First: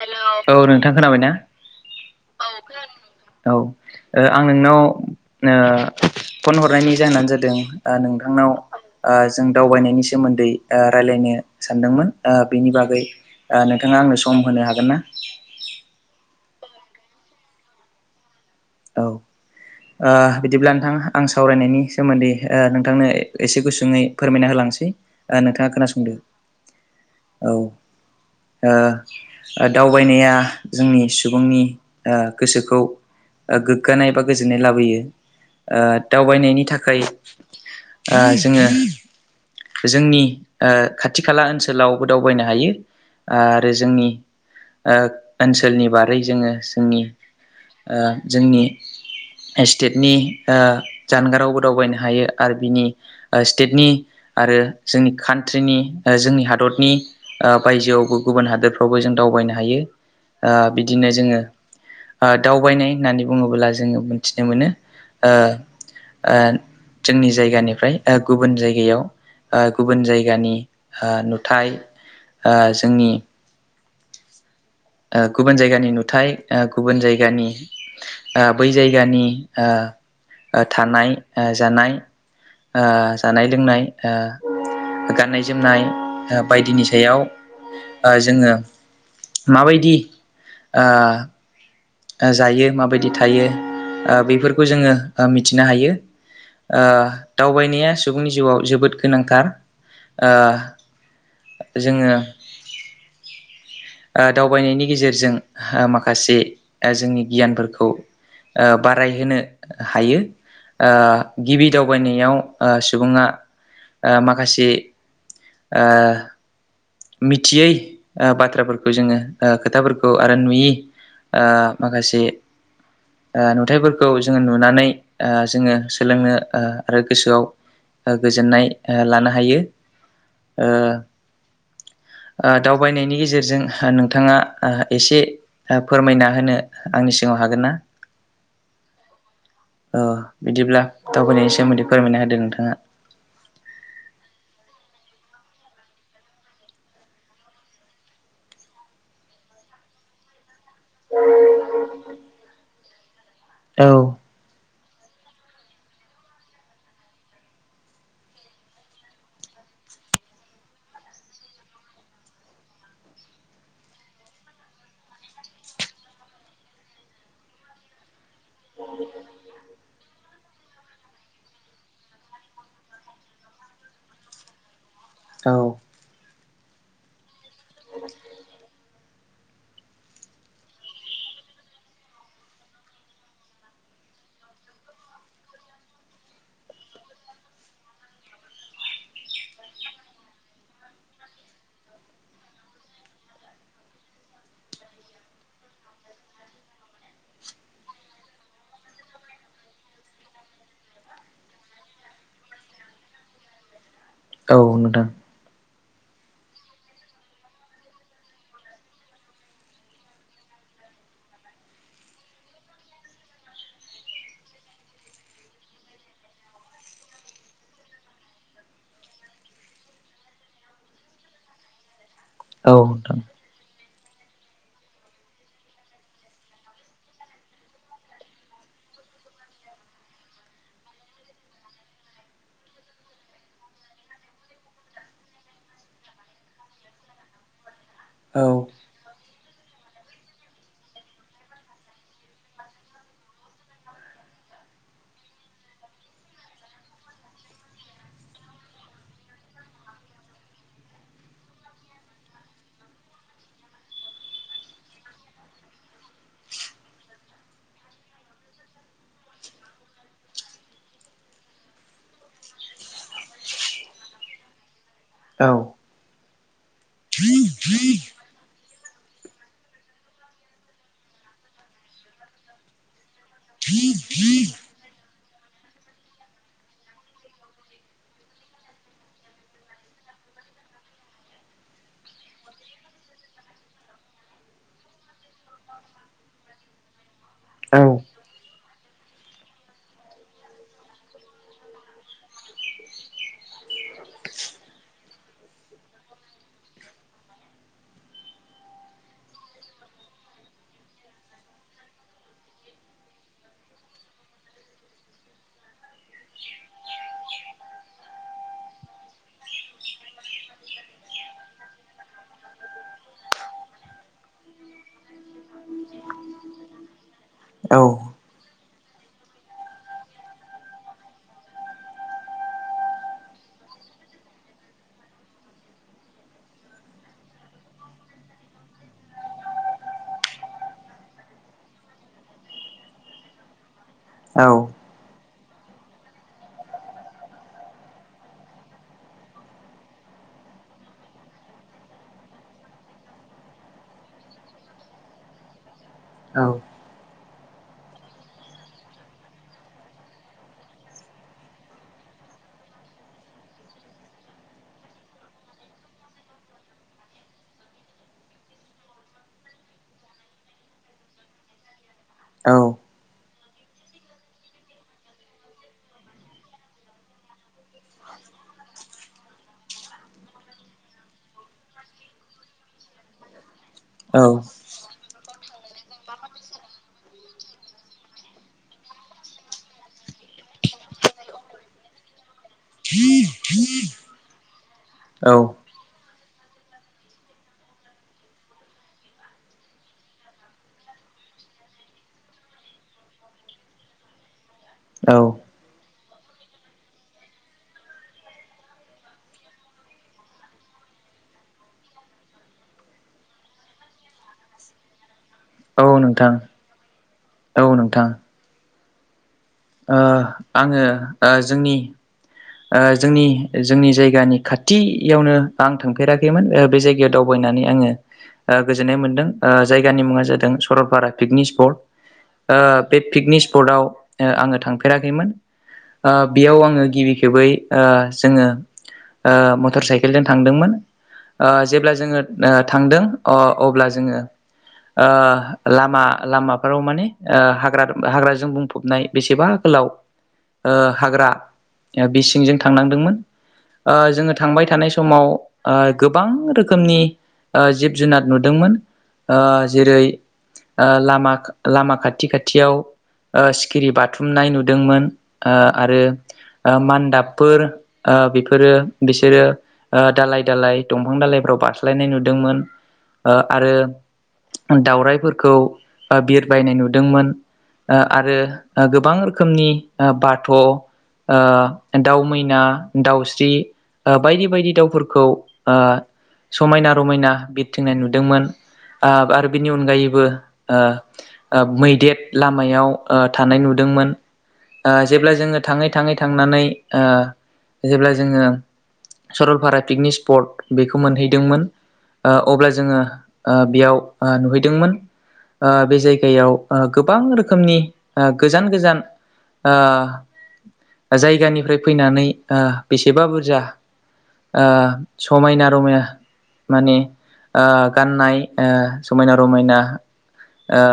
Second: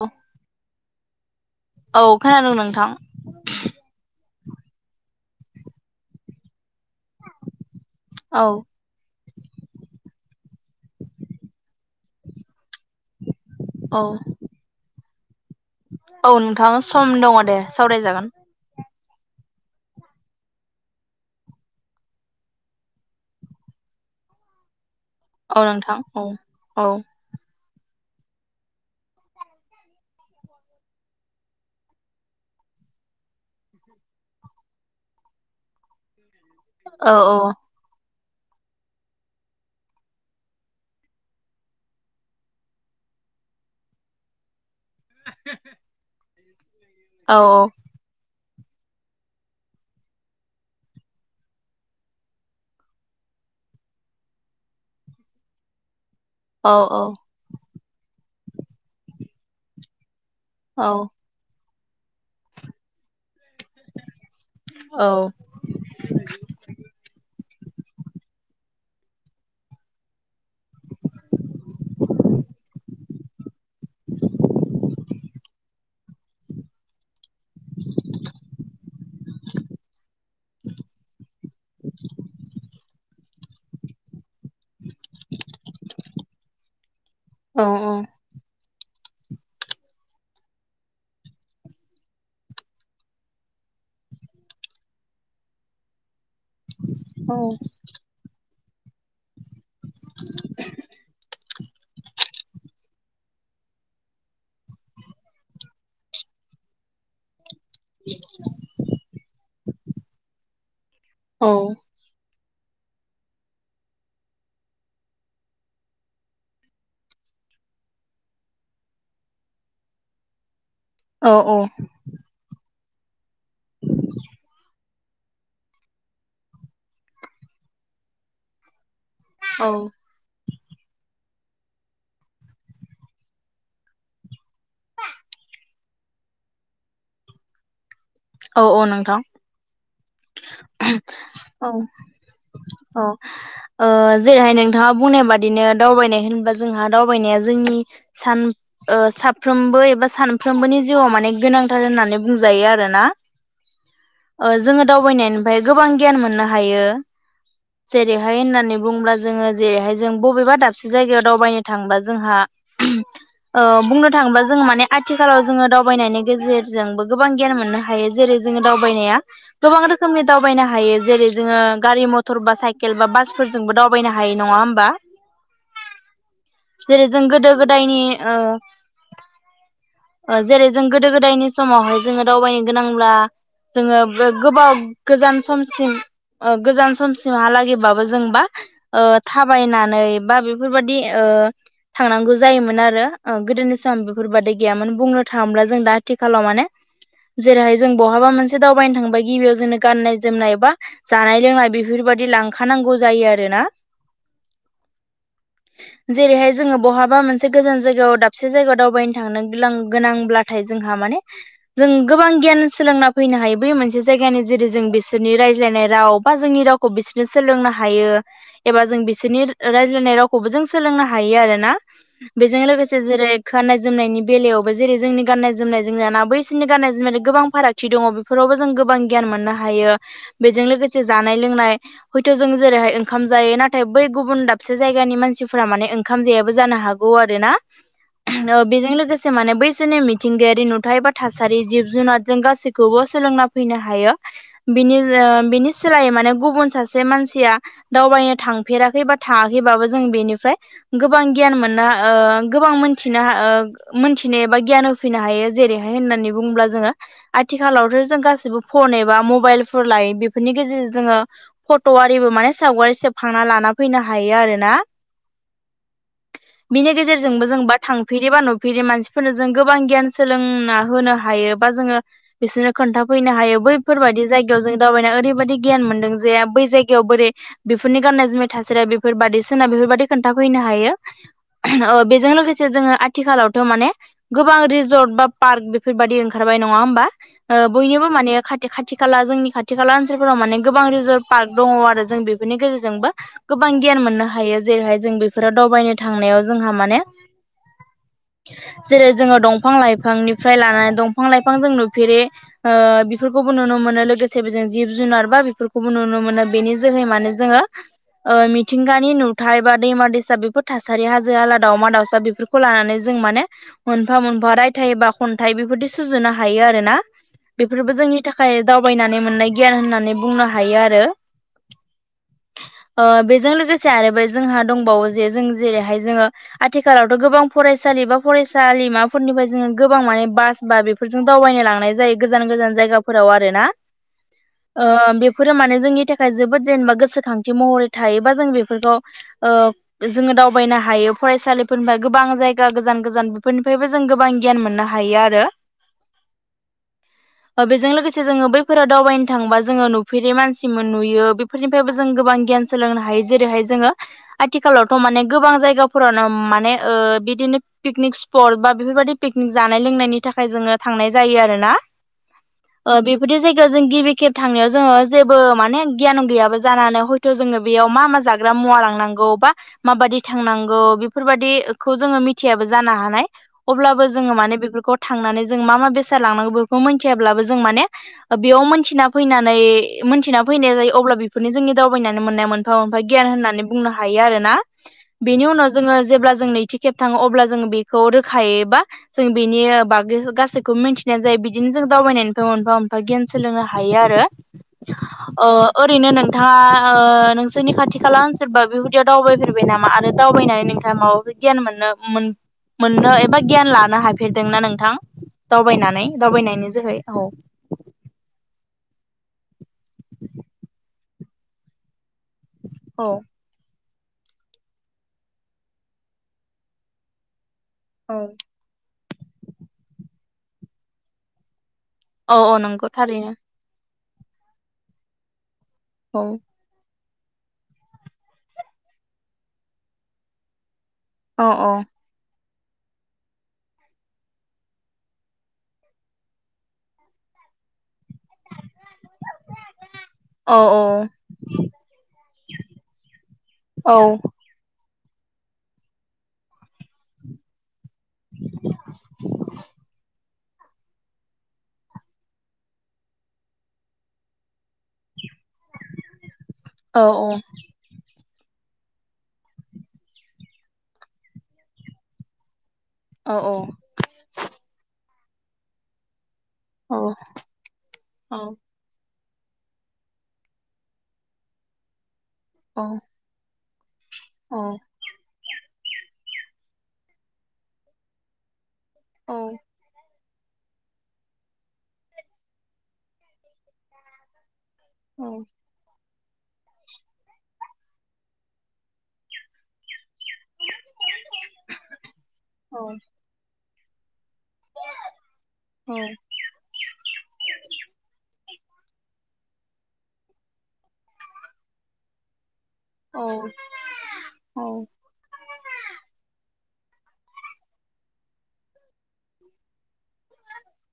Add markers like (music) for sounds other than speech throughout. Hello, औ नोंथां खोनाबायना? औ औ खोनादों नोंथां नोंथां। औ, ओम आं नोंनाव ओ, फन हर नायनि जाहोनानो जादों औ नोंथांनाव आ, जों दावबायनायनि सोमोन्दै ओ, रायज्लायनो सानदोंमोन ओ, बेनि बागै नोंथाङा औ आंनो सम होनो हागोन ना? औ नोंथां, सम दङ दे सावरायजागोन औ आ, बिदिब्ला नोंथां आं सावरायनायनि सोमोन्दै नोंथांनो एसे गुसुङै फोरमायना होलां लांसै, औ नोंथाङा नोंथां खोनासंदो। औ औ औ आ, दावबायनाया जोंनि सुबुंनि गोसोखौ गोग्गानाय बा गोजोननाय लाबोयो ओ, दावबायनायनि थाखाय औ आ, जोङो जोंनि आ, खाथि खाला ओनसोलावबो दावबायनो हायो आरो जोंनि आ, ओनसोलनि बारै जोङो जोंनि औ-औ ओ जोंनि स्टेटनि आ, जानगारावबो दावबायनो हायो आरो बिनि स्टेटनि आरो जोंनि कान्ट्रिनि जोंनि औ हादरनि बायजोआवबो गुबुन हादोरफ्रावबो जों दावबायनो हायो ओ औ बिदिनो जोङो दावबायनाय होननानै बुङोब्ला जोङो मिथिनो मोनो औ ओ ओ जोंनि जायगानिफ्राय गुबुन जायगायाव गुबुन जायगानि नुथाय ओ जोंनि ओ गुबुन जायगानि नुथाय ओ गुबुन जायगा जागानि ओ बै जायगानि ओ थानाय जानाय ओ जानाय लोंनाय ओ गाननाय जोमनाय बायदिनि सायाव औ सायाव जोङो माबायदि ओ जायो माबायदि थायो बेफोरखौ जोङो मिथिनो हायो ओ दावबायनाया सुबुंनि जिउआव जोबोद गोनांथार जोङो दावबायनायनि गेजेरजों माखासे जोंनि गियानफोरखौ बारायहोनो हायो गिबि दावबायनायाव सुबुङा माखासे मिथियै बाथ्राफोरखौ जोङो खोथाफोरखौ आरो नुयि औ ओ माखासे ओ नुथायफोरखौ जोङो नुनानै जोङो सोलोंनो आरो गोसोआव गोजोननाय लानो हायो दावबायनायनि गेजेरजों नोंथाङा एसे फोरमायना होनो आंनि स बुंनो हागोन ना औ औ नोंथां ओ बिदिब्ला दावबायनायनि सोमोन्दै फोरमायना होदो नोंथाङा। औ औ जेरैहाय नोंथाङा बुंनायबा बिदिनो दावबायनाय होनबा जोंहा दावबायनाया जोंनि सान साफ्रोमबो एबा सान साफ्रोमबोनि जिउआव माने गोनांथार होननानै बुंजायो आरोना औ ओ जोङो दावबायनायनिफ्राय गोबां गियान मोननो हायो जेरैहाय होननानै बुंङोब्ला जोङो जेरैहाय जों बबेबा दाबसे जायगायाव दावबायनो थांब्ला जोंहा (inaudible) बुंनो थाङोबा जोङो माने आथिखालाव जोङो दावबायनायनि गेजेरजोंबो गोबां गियान मोननो हायो जेरै जोङो दावबायनाया गोबां रोखोमनि दावबायनो हायो जेरै जोङो गारि मटर बा साइकेल बा बासफोरजोंबो दावबायनो हाय नङा होमबा औ जेरै जों गोदो गोदायनि जेरै जों गोदो गोदायनि समावहाय जोङो दावबायनो गोनांब्ला जोङो गोबाव गोजान समसिम गोजान समसिमहालागैबाबो जोंबा थाबायनानै बा बेफोरबायदि थांनांगौ जायोमोन आरो गोदोनि सम बेफोर बादै गैयामोन बुंनो थाङोब्ला जों दा आथिखालाव माने जेरैहाय जों बहाबा मोनसे दावबायनो थांबा गिबियाव जोंनो गाननाय जोमनाय बा जानाय लोंनाय बेफोर दि लांखानांगौ जायो आरोना औ नोंथां जेरैहाय जोङो बहाबा मोनसे गोजान जायगायाव दाबसे जायगायाव दावबायनो हानो ग्लां गोनांब्लाथाय जोंहा माने जों गोबां गियान सोलोंना फैनो हायो बै मोनसे जाय- गानि जेरै जों बिसोरनि रायज्लायनाय राव बा जोंनि रावखौ बिसोरनो सोलोंनो हायो एबा जों बि- सोरनि रायज्लायनाय रावखौबो जों सोलोंनो हायो आरोना बेजों औ लोगोसे नोंथां। जेरै खोन- जोमनायनि बेलायावबो जेरै- जोंनि गाननाय जोमनाय जोमनाय ना बैसोरनि गाननाय जोमनाय गोबां फारागथि दङ बेफोरावबो जों गो- बां गियान मोननो हायो बेजों लोगोसे जानाय लोंनाय हयथ' जों जेरैहाय ओंखाम जायो नाथाय बै गुबुन दाबसे जायगानि मानसिफोरा माने ओंखाम जायाबो जानो हागौ आरो ना औ लोगोसे माने बैसोरनि मिथिंगायारि नुथाय बा थासारि जिब जुनारजों गासैखौबो सोलोंना फैनो हा- यो बिनि अ बिनि सोलायै माने गुबुन सासे मानसिया दावबायनो थांफेरा- बेबा थाङाखैबाबो जों बेनिफ्राय गोबां गियान मोननो अ गोबां मोनथिनो अ मोनथिनो एबा गियान होफैनो हायो जेरैहाय होननानै बुङोब्ला जोङो आथिखालावथ' जों गासिबो फन एबा मबाइलफोर लायो बेफोरनि गेजेरजों जोङो फट'आरिबो माने सावगारि सेबखांना लाना- फैनो हायो आरोना औ बिनि गेजेरजोंबो जों बा थांफेरिबा न- फेरि मानसिफोरनो जों गोबां गियान सोलोंना होनो हायो बा जोङो बिसोरनो खोन्थाफैनो हायो बैफोरबायदि जायगायाव जों दावबायनाय ओरैबायदि गियान मोनदों जे बै जायगायाव बोरै बेफोरनि गाननाय जोमनाय था- सारि बेफोरबादि सोरोनाब बेफोरबायदि खोन्थाफैनो हायो अ बेजों लोगोसे जोङो आथिखालाव त माने गोबां रिजर्ट बा पार्क बेफोरबायदि ओंखारबाय नङा होमबा अ बयनिबो माने खा- थि खाथि खाला जोंनि खाथि खाला ओनसोलफोराव माने गोबां रिजर्ट पार्क दङ आरो जों बेफोरनि गेजेरजोंबो गो बां गियान मोननो हायो जेरैहाय जों बेफोराव दावबायनो थांनायाव जोंहा माने (inaudible) जेरै-जोङो दंफां लाइफांनिफ्राय लानानै दंफां लाइफां जों नुफेरे अ बेफोरखौ- बो नुनो मोनो लोगोसे जों जिब जुनार बा बेफोरखौबो नुनो मोनो बेनि जोहै मानोे जोङो अ मिथिंगानि नुथाय बा दैमा दैसा बेफोर थासारि हाजो हाला दाउमा दाउसा बेफोरखौ लानानै जों माने मोनफा-मोनफा रायथाइ बा खन्थाइ बेफोरदि सुजुनो हायो आरो ना औ बेफोरबो जोंनि थाखाय दावबायनानै मोननाय गियान होननानै बुंनो हायो आरो (inaudible) अ बेजों लोगोसे आरो बे जोंहा दंबावो जे जों जेरैहाय जोङो आथिखालावथ' गोबां फराय- सालि बा फरायसालिमाफोरनिफ्राय जोङो गोबां माने बास बा बेफोरजों दावबायनो लांनाय जायो गोजान- गोजान जा- जायगाफोराव आरोना अ बे- फोर माने जोंनि थाखाय जोबोद जेनेबा गोसोखांथि महरै थायोबा जों बेफोरखौ अ जोङो दावबायनो हायो फरायसालिफोरनिफ्राय गोबां जाय- गा गोजान-गोजान बेफोरनिफ्रायबो जों गोबां गियान मोननो हायो आरो (inaudible) अ बेजों लोगोसे जोङो बैफोराव दावबायनो थाङोबा जोङो नुफेरै मानसिमोन नुयो बेफोरनिफ्रायबो जों गोबां गियान सोलोंनो हायो जेरैहाय जोङो आथिखालावथ' माने गोबां जायगाफोरावनो माने ओ बि- दिनो पिकनिक स्पट बा बेफोरबायदि पिकनिक जानाय लोंनायनि थाखाय जोङो थांनाय जायो आरोना अ बेफोरदि जाय- जों गिबि खेब थांनायाव जोङो जेबो माने गियान गैयाबो जानानै हयथ' जोङो बेयाव मा मा जाग्रा मुवा लांनांगौ बा मा बादि थांनांगौ बेफोर बादिखौ जोङो मि- थियाबो जानो हानाय अब्लाबो जोङो माने बेफोरखौ थांनानै जों मा मा बेसाद लांनांगौ बेखौ मोनथियाब्लाबो जों माने बेयाव मोनथिना फैनानै मोनथिना फैनाय जायो अब्ला बेफोरनि जोंनि दावबायनानै मोननाया मोनफा-मोनफा गियान होननानै बुंनो हायो आरोना औ बेनि उनाव जोङो जेब्ला जों नैथि खेब थाङो अब्ला जोङो बेखौ रोखायै बा जों बेनि बागै गासैखौबो मिन्थिनाय जायो बिदिनो जों दाव- बायनायनिफ्राय मोनफा-मोनफा गियान सोलोंनो हायो आरो औ अ ओरैनो नोंथाङा अ नोंसोरनि खाथि खाला सोरबा बेहुदियाव दावबायफेरबाय नामा आरो दावबायनानै नोंथाङा माबाफोर गियान मोननो मोन-मोननो एबा गियान लानो हाफेरदोंना नोंथां? औ दावबायनानै नोंथां दावबायनायनि जोहै औ ओ आङो जोंनि। ओ औ जोंनि जोंनि जाय। जायगानि खाथियावनो आं थांफेराखैमोन बे जायगायाव दावबायनानै। आङो औ ओ गोजोननाय मोनदों ओ जायगानि मुङा जादों सरलपारा पिकनिक स्पट। औ ओ नंगौ बे थारैनो पिकनिक स्पर्टआव। ओ आङो थांफेराखैमोन ओ औ बेयाव आङो गिबि। खेबै जोङो ओ मटर साइकेलजों थांदोंमोन। औ ओ जेब्ला जोङो थांदों अ अब्ला जोङो ओ लामा लामाफोराव माने ओ हाग्रा। हाग्राजों बुंफबनाय बेसेबा गोलाव औ ओ हाग्रा बिसिंजों थांनांदोंमोन औ ओ जोङो थांबाय था थानाय समाव ओ गोबां रोखनि ओ जिब जुनाद नुदोंमोन ओ जेरै ओ लामा लामा खाथि खाथियाव ओ सिखिरि बाथुमनाय नुदोंमोन ओ आरो। ओ औ मान्दाबफोर ओ बेफर फोरो बिसोरो दालाय दालाय दंफां दालायफ्राव बारस्लायनाय नुदोंमोन। ओ आरो औ दाावरायाइफोरखौ बिर बायनाय नुदोंमोन ओ आरो औ गोबां रोखोमनि ओ बाथ'। ओ दाउ मैना औ दाउस्रि बायदि औ बायदि दाउफोरखौ ओ समायना रमायना बिरथिंनाय नुदोंमोन औ आरो ओ बिनि अनगायैबो ओ ओ मैदेर लामायाव ओ थानाय नुदोंमोन। ओ जेब्ला औ जोङो थाङै थाङै थांनानै ओ जेब्ला जोङो सरलपारा पिकनिक। स्पर्ट बेखौ मोनहैदोंमोन ओ अब्ला औ जोङो ओ बेयाव। ओ नुहैदोंमोन ओ औ बे जायगायाव ओ गोबां रोखोमनि ओ। गोजान गोजान ओ जायगानिफ्राय फैनानै ओ औ बेसेबा बुरजा औ ओ समायना रमायना। माने ओ गाननाय ओ समायना रमायना ओ।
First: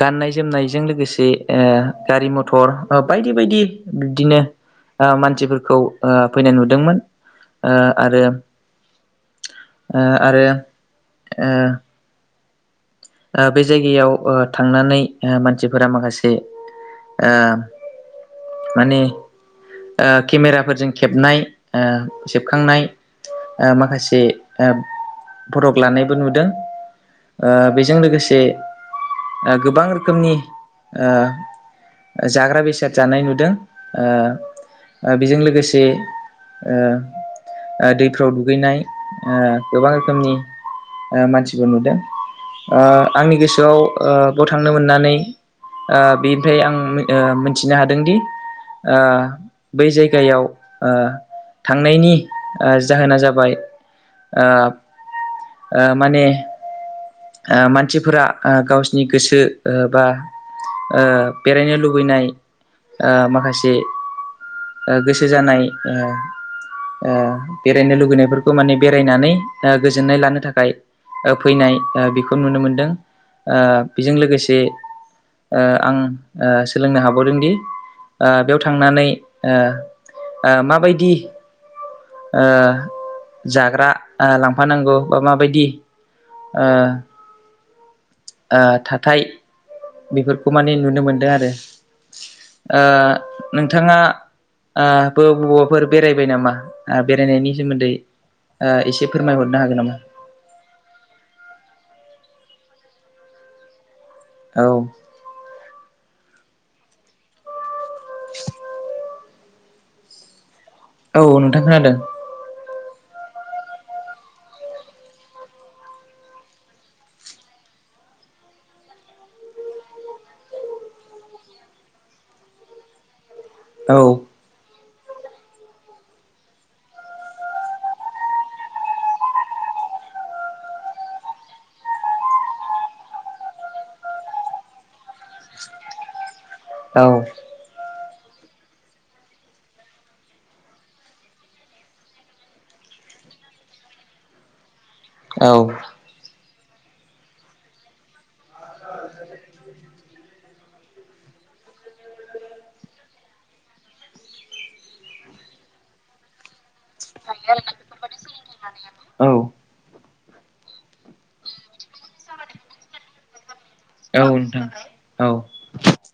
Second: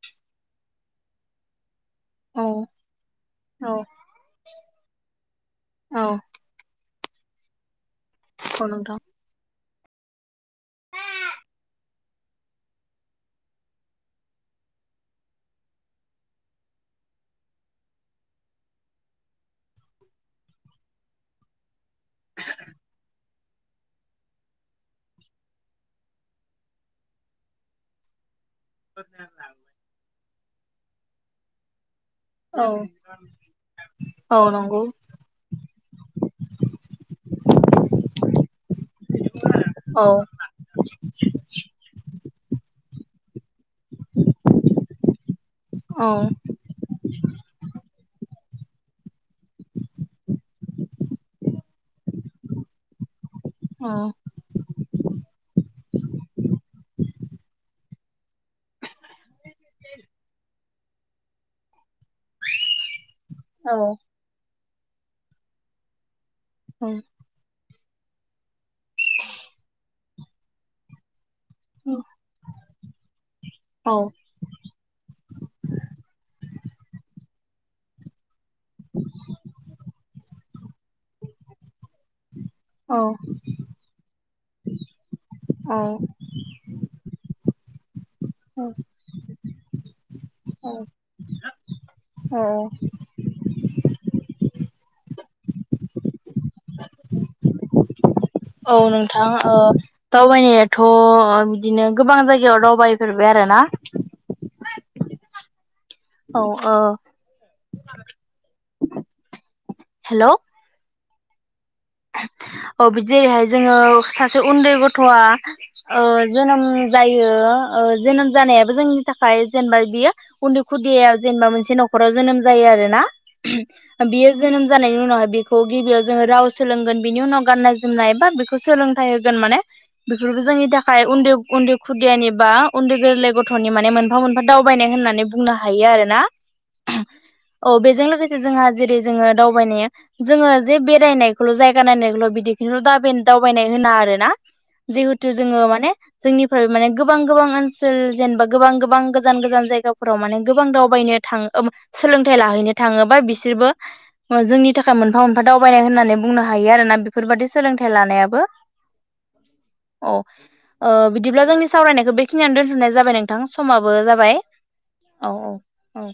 गाननाय जोमनायजों लोगोसे ओ गारि औ मथर बायदि बायदि औ बिदिनो ओ मानसिफोर खौ औ ओ फैनाय नुदोंमोन ओ। आरो औ नोंथां। ओ आरो ओ। ओ बे जायगायाव ओ थांनानै ओ मानसिफोरा माखासे ओ माने ओ केमेराफोरजों खेबनाय ओ सेबखांनाय। ओ माखासे ओ फटक लानायबो नुदों। ओ बेजों लोगोसे ओ गोबां रोखोमनि ओ जाग्रा औ बेसाद जानाय नुदों ओ औ नंगौ ओ बेजों लोगोसे ओ दैफ्राव दुगैनाय ओ गोबां औ रोखोमनि मानसिखौ नुदों। ओ आंनि गोसोआव ओ बेयाव थांनो मोननानै ओ औ बेनिफ्राय आं ओ मिथिनो हादोंदि ओ। बै जायगायाव ओ थांनायनि ओ जाहोना जा बाय औ ओ ओ माने ओ मानसिफोरा ओ गावसिनि गोसो बा ओ बेरायनो लुबैनाय ओ औ माखासे ओ गोसो जानाय ओ ओ बेरायनो लुगैनायफोरखौ माने बेरायनानै उह गोजोननाय लानो थाखाय उह फैनाय उह बेखौ नुनो मोनदों उह बेजों लोगोसे उह आं उह सोलोंनो हाबावदोंदि उह बेयाव उह उह माबायदि औ उह जाग्रा उह लांफानांगौ बा माबायदि उह उह थाथाय बेफोरखौ माने नुनो मोनदों आरो औ ओ नोंथाङा आ बबावबाफोर बेरायबाय नामा? आ (unintelligible) औ नोंथां औ फोरमायहरनो हागोन नामा? दावबायनायाथ' ओ बिदिनो गोबां जायगायाव दावबायफेरबाय आरोना औ। औ औ। (inaudible) हेल'। औ नोंथां खोनादों? औ जेरैहाय जोङो सासे उन्दै गथ'आ ओ जोनोम जायो ओ जोनोम जानायाबो जोंनि थाखाय जेनेबा बियो उन्दै खुदियाव जेनेबा मोनसे न'खराव जोनोम जायो आरोना औ (unintelligible) बियो जोनोम जानायनि उनावहाय बेखौ गिबियाव जोङो राव सोलोंगोन बिनि उनाव गाननाय जोमनाय बा बेखौ सोलोंथाइ होगोन माने बेफोरबो जोंनि थाखाय उन्दै उन्दै खुदियानि बा उन्दै गोरलै गथ'नि माने मोनफा मोनफा दावबायनाय होननानै बुंनो हायो आरोना। औ औ बेजों लोगोसे जोंहा जेरै जोङो दावबायनाया जोङो जे बेरायनाय बेखौल' जायगा नायनायखौल' बिदिखौल' दा दावबायनाय होना आरो ना जिहेथु औ जोङो माने जोंनि माने गोबां गोबां ओनसोल जेनेबा गोबां गोबां गोजान गोजान जायगाफोराव माने गोबां दावबायनो थां (unintelligible) सोलोंथाइ लाहैनो थाङोबा बिसोरबो जोंनि थाखाय मोनफा मोनफा दावबायनाय होननानै बुंनो हायो आरो ना बेफोरबादि सोलोंथाइ लानायाबो औ औ। ओ बिदिब्ला जोंनि सावरायनायखौ बेखिनियावनो दोनथ'नाय जाबाय नोंथां समाबो औ जाबाय। नोंथां औ औ